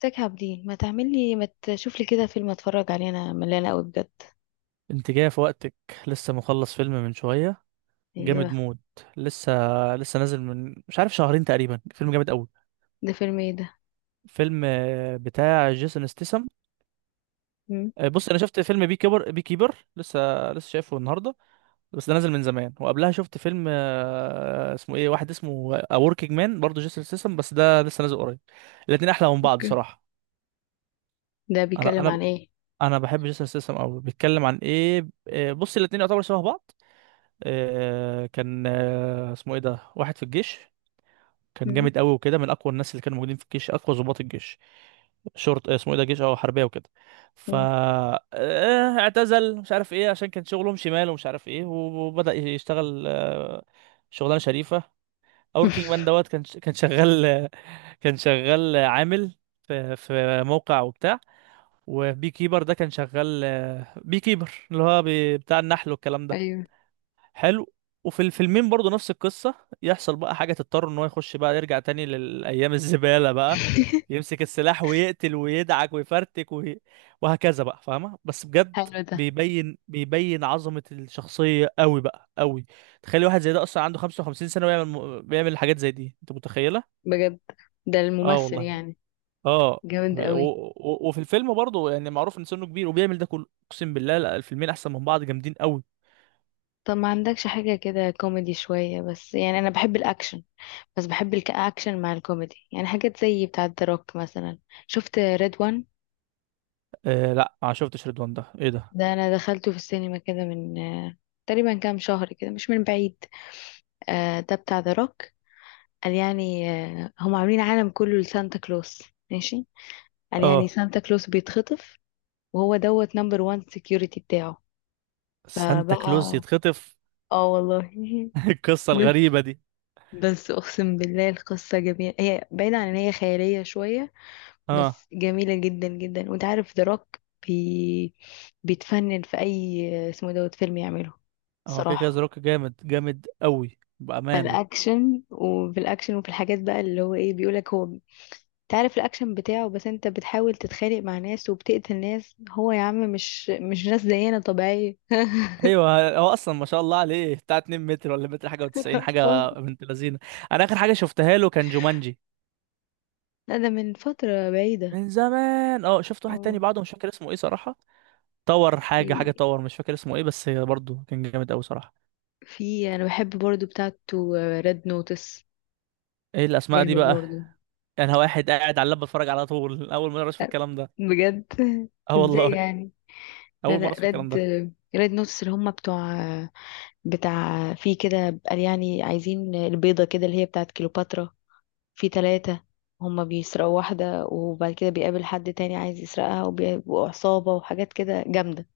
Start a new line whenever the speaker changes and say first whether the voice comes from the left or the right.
left: تاك عابدين، ما تعمل لي، ما تشوف لي كده فيلم اتفرج عليه. انا ملانه قوي بجد.
right: انت جاية في وقتك. لسه مخلص فيلم من شوية. جامد
left: ايوه.
right: موت. لسه لسه نازل من مش عارف شهرين تقريبا، فيلم جامد قوي.
left: ده فيلم ايه ده؟
right: فيلم بتاع جيسون ستيسم.
left: مم.
right: بص، انا شفت فيلم بي كيبر، لسه شايفه النهارده، بس ده نازل من زمان. وقبلها شفت فيلم اسمه ايه، واحد اسمه اوركينج مان، برضه جيسون ستيسم، بس ده لسه نازل قريب. الاتنين احلى من بعض
left: اوكي.
right: صراحة.
left: ده
right: انا
left: بيتكلم
right: انا
left: عن ايه؟
right: انا بحب جيسون ستيسم قوي. بيتكلم عن ايه؟ بص، الاتنين يعتبروا شبه بعض. كان اسمه ايه ده، واحد في الجيش، كان
left: مم.
right: جامد قوي وكده، من اقوى الناس اللي كانوا موجودين في الجيش، اقوى ضباط الجيش. شرط اسمه ايه ده، جيش او حربيه وكده. ف
left: مم.
right: اعتزل، مش عارف ايه، عشان كان شغلهم شمال ومش عارف ايه، وبدأ يشتغل شغلانه شريفه. اوركينج مان دوت، كان شغال كان شغال عامل في موقع وبتاع. وبي كيبر ده كان شغال، بي كيبر اللي هو بتاع النحل والكلام ده.
left: ايوه.
right: حلو. وفي الفيلمين برضو نفس القصة، يحصل بقى حاجة تضطر ان هو يخش بقى، يرجع تاني للأيام الزبالة بقى، يمسك السلاح ويقتل ويدعك ويفرتك وهكذا بقى، فاهمة؟ بس بجد
left: حلو ده.
right: بيبين عظمة الشخصية قوي بقى قوي. تخيل واحد زي ده أصلا عنده 55 سنة، بيعمل حاجات زي دي، أنت متخيلة؟
left: بجد؟ ده
right: اه
left: الممثل
right: والله،
left: يعني؟
right: اه.
left: جامد قوي.
right: وفي الفيلم برضه يعني معروف ان سنه كبير وبيعمل ده كله، اقسم بالله، لا، الفيلمين احسن من بعض، جامدين قوي.
left: طب ما عندكش حاجة كده كوميدي شوية، بس يعني أنا بحب الأكشن. بس بحب الأكشن مع الكوميدي، يعني حاجات زي بتاعة روك مثلا. شفت ريد وان؟
right: لا، ما شفتش، رضوان ده ايه ده؟
left: ده انا دخلته في السينما كده من تقريبا كام شهر كده، مش من بعيد. ده بتاع ذا روك. قال يعني هم عاملين عالم كله لسانتا كلوس. ماشي. قال يعني
right: اه.
left: سانتا كلوس بيتخطف، وهو دوت نمبر وان سكيورتي بتاعه.
right: سانتا
left: فبقى.
right: كلوز يتخطف؟
left: اه والله.
right: القصة
left: بس
right: الغريبة دي.
left: بس اقسم بالله القصة جميلة، هي بعيدة عن ان هي خيالية شوية،
right: اه.
left: بس جميلة جدا جدا. وانت عارف ذا روك، بي... بيتفنن في اي اسمه دوت فيلم يعمله،
right: هو كده كده ذا
left: صراحة.
right: روك، جامد جامد قوي بأمانة.
left: فالاكشن، وفي الاكشن، وفي الحاجات بقى اللي هو ايه بيقولك هو. تعرف الاكشن بتاعه، بس انت بتحاول تتخانق مع ناس وبتقتل ناس، هو يا عم مش ناس زينا طبيعية.
right: ايوه، هو اصلا ما شاء الله عليه بتاع 2 متر، ولا متر حاجة و90
left: اه
right: حاجة، بنت لذينة. انا اخر حاجة شفتها له كان جومانجي.
left: لا، ده من فترة بعيدة.
right: من زمان، اه. شفت واحد
left: اه.
right: تاني بعده، مش فاكر اسمه ايه صراحة. طور حاجة، حاجة
left: في
right: طور، مش فاكر اسمه ايه، بس برضه كان جامد قوي صراحة.
left: في انا بحب برضو بتاعته، ريد نوتس.
right: ايه الاسماء دي
left: جامد
right: بقى؟
left: برضو.
right: انا واحد قاعد على اللاب بتفرج على طول، اول مرة اشوف
left: لا،
right: الكلام ده.
left: بجد.
right: اه
left: ازاي
right: والله،
left: يعني؟ لا
right: اول
left: لا،
right: مرة اشوف الكلام
left: ريد
right: ده.
left: ريد نوتس، اللي هم بتوع بتاع، في كده قال يعني عايزين البيضة كده اللي هي بتاعت كليوباترا. في ثلاثة. هما بيسرقوا واحدة، وبعد كده بيقابل حد تاني عايز يسرقها، وبيبقوا عصابة وحاجات كده جامدة.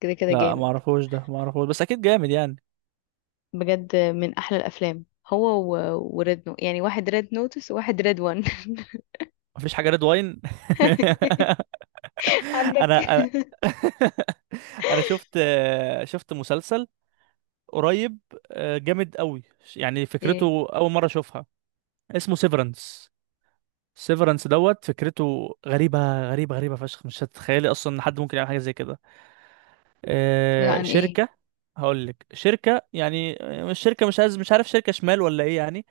left: كده كده
right: لا ما
left: جامد.
right: اعرفوش ده، ما اعرفوش، بس اكيد جامد يعني.
left: بجد من أحلى الأفلام. هو وريد نو يعني واحد ريد نوتس وواحد ريد وان.
right: مفيش حاجه ريد واين. انا
left: عندك
right: انا انا شفت، شفت مسلسل قريب، جامد قوي. يعني
left: ايه؟
right: فكرته اول مره اشوفها، اسمه سيفرنس. سيفرنس دوت، فكرته غريبه غريبه غريبه فشخ، مش هتتخيلي اصلا ان حد ممكن يعمل حاجه زي كده.
left: عن ايه؟
right: شركه. هقول لك، شركه يعني مش شركه، مش عايز، مش عارف، شركه شمال ولا ايه يعني.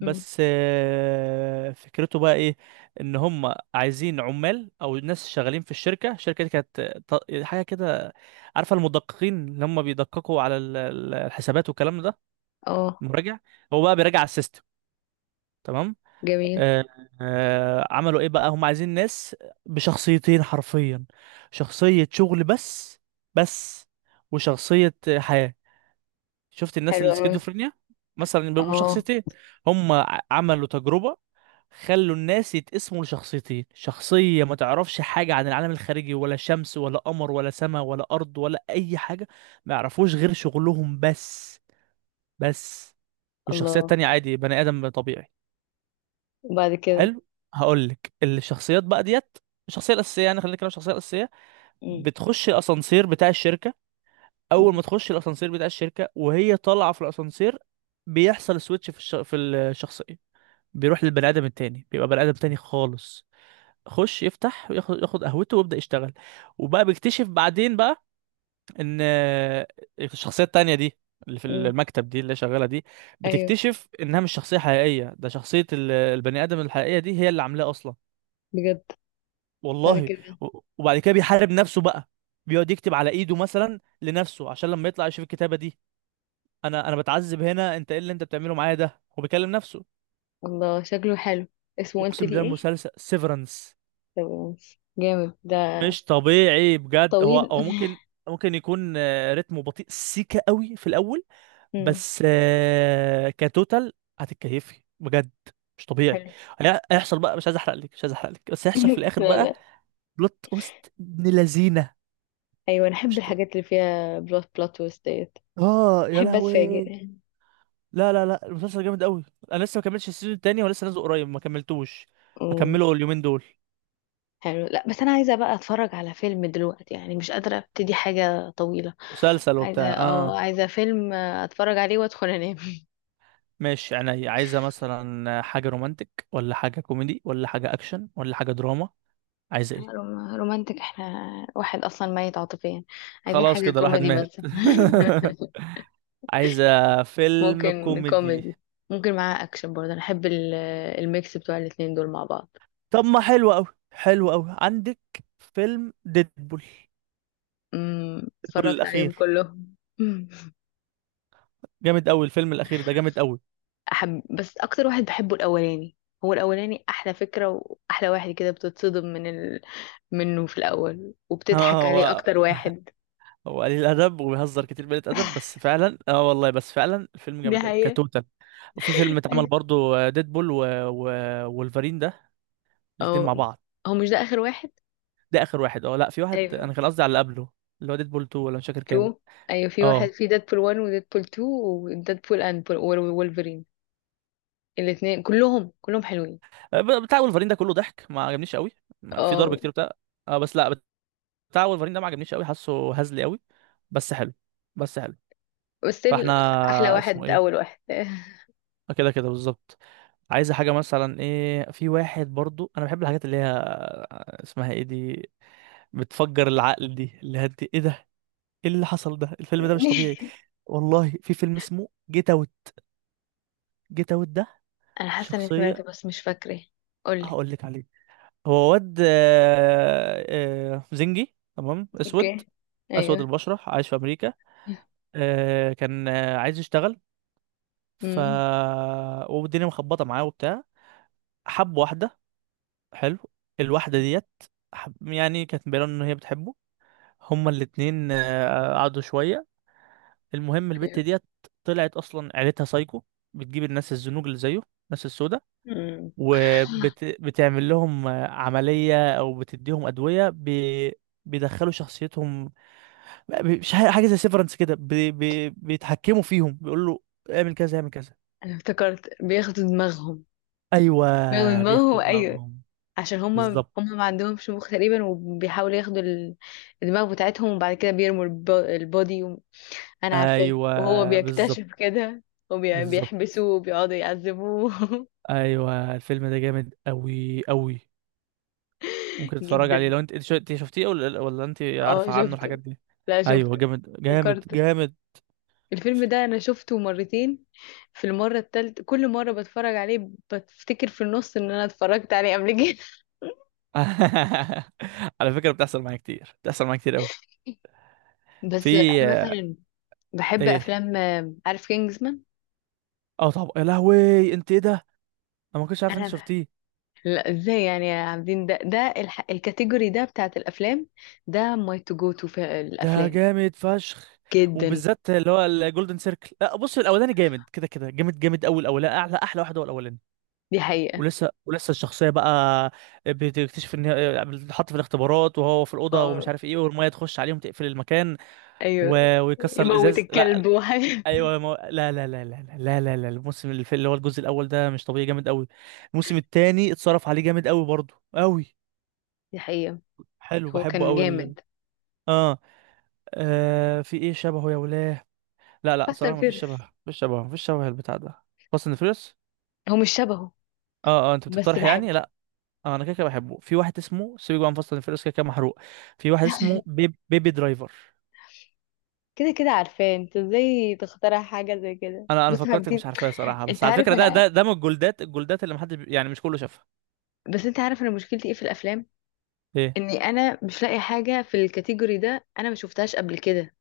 left: مم.
right: فكرته بقى ايه، ان هم عايزين عمال او ناس شغالين في الشركه دي كانت حاجه كده. عارفه المدققين اللي هم بيدققوا على الحسابات والكلام ده،
left: اه،
right: المراجع. هو بقى بيراجع على السيستم. تمام.
left: جميل.
right: آه. عملوا ايه بقى، هم عايزين ناس بشخصيتين حرفيا، شخصيه شغل بس، بس، وشخصيه حياه. شفت الناس
left: حلو
right: اللي
left: أوي.
right: سكيزوفرينيا؟ مثلا بيبقوا
left: اه.
right: شخصيتين. هم عملوا تجربه، خلوا الناس يتقسموا لشخصيتين، شخصية ما تعرفش حاجة عن العالم الخارجي، ولا شمس ولا قمر ولا سماء ولا أرض ولا أي حاجة، ما يعرفوش غير شغلهم بس، بس. والشخصية
left: الله.
right: التانية عادي، بني آدم طبيعي.
left: وبعد كده؟
right: حلو. هقولك الشخصيات بقى ديت، الشخصية الأساسية، يعني خلينا نتكلم عن الشخصية الأساسية.
left: مم.
right: بتخش الأسانسير بتاع الشركة. أول
left: مم.
right: ما تخش الأسانسير بتاع الشركة وهي طالعة في الأسانسير، بيحصل سويتش في الشخصية. بيروح للبني آدم التاني، بيبقى بني آدم تاني خالص. خش يفتح وياخد قهوته ويبدأ يشتغل. وبقى بيكتشف بعدين بقى ان الشخصية التانية دي، اللي في
left: مم.
right: المكتب دي، اللي شغالة دي،
left: أيوه.
right: بتكتشف انها مش شخصية حقيقية، ده شخصية البني آدم الحقيقية دي هي اللي عاملاه اصلا.
left: بجد. بعد
right: والله.
left: كده؟
right: وبعد كده بيحارب نفسه بقى، بيقعد يكتب على ايده مثلا لنفسه عشان لما يطلع يشوف الكتابة دي. انا بتعذب هنا، انت ايه اللي انت بتعمله معايا ده، هو بيكلم نفسه.
left: الله، شكله حلو. اسمه قلت
right: اقسم
left: لي
right: بالله
left: ايه؟
right: المسلسل سيفرنس
left: طب، جامد ده.
right: مش طبيعي بجد. هو
left: طويل.
right: هو ممكن، ممكن يكون رتمه بطيء سيكا قوي في الاول،
left: مم.
right: بس كتوتال هتتكيفي بجد، مش طبيعي.
left: حلو.
right: هيحصل بقى، مش عايز احرق لك، مش عايز احرق لك، بس هيحصل في الاخر
left: لا
right: بقى
left: لا.
right: بلوت تويست ابن لذينه.
left: ايوه، انا احب
right: مش ط...
left: الحاجات اللي فيها بلوت تويست ديت.
right: اه يا
left: احب
right: لهوي.
left: اتفاجئ.
right: لا لا لا، المسلسل جامد قوي. انا لسه ما كملتش السيزون التاني، ولسه نازل قريب ما كملتوش.
left: أمم،
right: هكمله اليومين دول.
left: حلو. لا بس انا عايزه بقى اتفرج على فيلم دلوقتي، يعني مش قادره ابتدي حاجه طويله.
right: مسلسل
left: عايزه
right: وبتاع،
left: اه
right: اه.
left: عايزه فيلم اتفرج عليه وادخل انام.
right: ماشي، يعني عايزة مثلا حاجة رومانتك ولا حاجة كوميدي ولا حاجة أكشن ولا حاجة دراما؟ عايزة إيه؟
left: رومانتك؟ احنا واحد اصلا ميت عاطفيا. عايزين
right: خلاص
left: حاجه
right: كده الواحد
left: كوميدي
right: مات.
left: بس.
right: عايزة فيلم
left: ممكن
right: كوميدي.
left: كوميدي، ممكن معاه اكشن برضه. انا احب الميكس بتوع الاتنين دول مع بعض.
right: طب ما حلو أوي، حلو أوي عندك، فيلم ديدبول. ديدبول
left: اتفرجت عليهم
right: الأخير
left: كلهم.
right: جامد أوي، الفيلم الأخير ده جامد أوي.
left: أحب، بس أكتر واحد بحبه الأولاني. هو الأولاني أحلى فكرة وأحلى واحد، كده بتتصدم منه في الأول،
right: آه،
left: وبتضحك عليه
right: هو
left: أكتر واحد.
right: هو قليل أدب وبيهزر كتير بقلة أدب، بس فعلا، اه والله، بس فعلا الفيلم
left: دي
right: جامد أوي
left: حقيقة.
right: كتوتال. وفي فيلم اتعمل
left: أيوة.
right: برضو ديدبول و... وولفرين ده، الاتنين مع
left: أو،
right: بعض.
left: هو مش ده آخر واحد؟
right: ده اخر واحد، اه لا، في واحد،
left: أيوة،
right: انا كان قصدي على اللي قبله، اللي هو ديدبول 2، ولا مش فاكر كام.
left: تو. أيوة، في واحد،
right: اه،
left: في ديدبول 1 وديدبول 2 وديدبول أند وولفرين. الاتنين كلهم حلوين.
right: بتاع ولفرين ده كله ضحك، ما عجبنيش قوي. في ضرب
left: اه.
right: كتير بتاع، اه، بس لا، بتاع ولفرين ده ما عجبنيش قوي، حاسه هزلي قوي. بس حلو، بس حلو.
left: بس
right: فاحنا،
left: أحلى
right: اسمه
left: واحد
right: ايه؟
left: أول واحد.
right: كده كده بالظبط. عايزه حاجه مثلا ايه، في واحد برضو، انا بحب الحاجات اللي هي اسمها ايه دي، بتفجر العقل دي، اللي هي ايه ده، ايه اللي حصل ده، الفيلم ده مش طبيعي. والله في فيلم اسمه جيت اوت. جيت اوت ده
left: أنا حاسة إني
right: شخصيه،
left: سمعته بس مش فاكرة. قولي.
right: هقول لك عليه. هو واد زنجي تمام، اسود،
left: اوكي.
right: اسود
left: أيوة.
right: البشره، عايش في امريكا. كان عايز يشتغل. ف والدنيا مخبطه معاه وبتاع. حب واحده. حلو. الواحده ديت، يعني كانت مبينه ان هي بتحبه. هما الاتنين قعدوا شويه. المهم البت
left: اوكي.
right: ديت طلعت اصلا عيلتها سايكو، بتجيب الناس الزنوج اللي زيه، الناس السوداء،
left: امم
right: وبتعمل لهم عمليه، او بتديهم ادويه بيدخلوا شخصيتهم. مش حاجه زي سيفرنس كده، بي بي بيتحكموا فيهم، بيقول له اعمل كذا، اعمل كذا.
left: انا افتكرت بياخدوا دماغهم.
right: ايوه
left: بياخدوا
right: بياخدوا
left: دماغهم، ايوه.
right: دماغهم.
left: عشان هما
right: بالظبط.
left: هما ما عندهمش مخ تقريبا، وبيحاولوا ياخدوا الدماغ بتاعتهم، وبعد كده بيرموا البودي انا عارفاه، وهو
right: ايوه بالظبط.
left: بيكتشف كده،
right: بالظبط.
left: وبيحبسوه وبيقعدوا يعذبوه.
right: ايوه، الفيلم ده جامد قوي قوي. ممكن تتفرج عليه
left: جدا.
right: لو انت انت شفتيه، ولا انت
left: اه،
right: عارفه عنه الحاجات
left: شفته.
right: دي.
left: لا
right: ايوه،
left: شفته.
right: جامد جامد
left: ذكرت.
right: جامد.
left: الفيلم ده انا شفته مرتين. في المرة التالتة، كل مرة بتفرج عليه بفتكر في النص ان انا اتفرجت عليه قبل كده.
right: على فكره بتحصل معايا كتير، بتحصل معايا كتير قوي.
left: بس
right: في،
left: انا مثلا بحب
right: ايه؟
left: افلام عارف كينجزمان.
right: اه طب يا لهوي، انت ايه ده، انا ما كنتش عارف انت
left: انا ب-
right: شفتيه.
left: لا، ازاي يعني يا عابدين؟ ده الكاتيجوري ده بتاعت الافلام. ده ماي تو جو تو في
right: ده
left: الافلام.
right: جامد فشخ،
left: جدا.
right: وبالذات اللي هو الجولدن سيركل. لا، بص، الاولاني جامد، كده كده جامد جامد قوي الاولاني، احلى واحد هو الاولاني.
left: دي حقيقة.
right: ولسه الشخصيه بقى بتكتشف ان هي بتتحط في الاختبارات، وهو في الاوضه ومش
left: اه،
right: عارف ايه، والميه تخش عليهم تقفل المكان
left: ايوه.
right: ويكسر
left: يموت
right: الازاز. لا.
left: الكلب وحاجة.
right: ايوه، ما... لا لا لا لا لا لا لا لا، الموسم اللي اللي هو الجزء الاول ده مش طبيعي جامد قوي. الموسم الثاني اتصرف عليه جامد قوي برضه قوي.
left: دي حقيقة.
right: حلو،
left: هو
right: بحبه
left: كان
right: قوي
left: جامد.
right: آه. اه، في ايه شبهه يا ولاه؟ لا لا،
left: حسن
right: صراحة مفيش شبه،
left: فيرس.
right: مفيش شبه، مفيش شبه البتاع ده. فاست اند فيريوس؟
left: هو مش شبهه.
right: اه اه، انت
left: بس
right: بتقترح يعني،
left: بحبه.
right: لا. انا كده كده بحبه، في واحد اسمه سيبك بقى من فاست اند فيريوس كده كده محروق. في واحد اسمه بيبي درايفر.
left: كده كده عارفاه. انت ازاي تخترع حاجة زي كده؟
right: انا
left: بص يا
right: فكرتك
left: عابدين،
right: مش عارفاه صراحة،
left: انت
right: بس على
left: عارف
right: فكرة ده
left: انا،
right: ده ده من الجولدات اللي محدش يعني مش كله شافها.
left: بس انت عارف انا مشكلتي ايه في الافلام.
right: ايه؟
left: اني انا مش لاقي حاجة في الكاتيجوري ده انا ما شفتهاش قبل كده.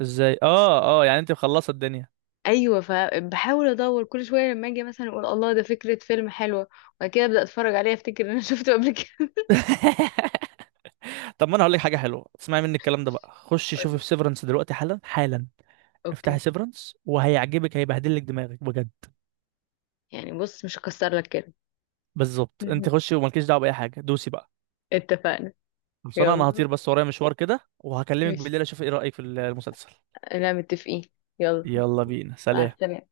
right: ازاي، اه اه، يعني انت مخلصة الدنيا.
left: ايوه، فبحاول ادور كل شويه لما اجي مثلا اقول الله ده فكره فيلم حلوه، وبعد كده ابدا اتفرج عليه افتكر ان انا شفته قبل كده.
right: طب ما انا هقول لك حاجة حلوة، اسمعي مني الكلام ده بقى، خش شوفي
left: قولي.
right: في سيفرنس دلوقتي، حالا حالا. افتحي
left: اوكي.
right: سيفرنس وهيعجبك، هيبهدلك دماغك بجد.
left: يعني بص، مش هكسر لك كده.
right: بالظبط، انت خشي ومالكيش دعوة بأي حاجة، دوسي بقى.
left: اتفقنا.
right: خلصانه، انا
left: يلا
right: هطير بس ورايا مشوار كده، وهكلمك
left: ماشي.
right: بالليل اشوف ايه رايك في المسلسل.
left: لا متفقين. يلا.
right: يلا بينا،
left: مع
right: سلام.
left: السلامه.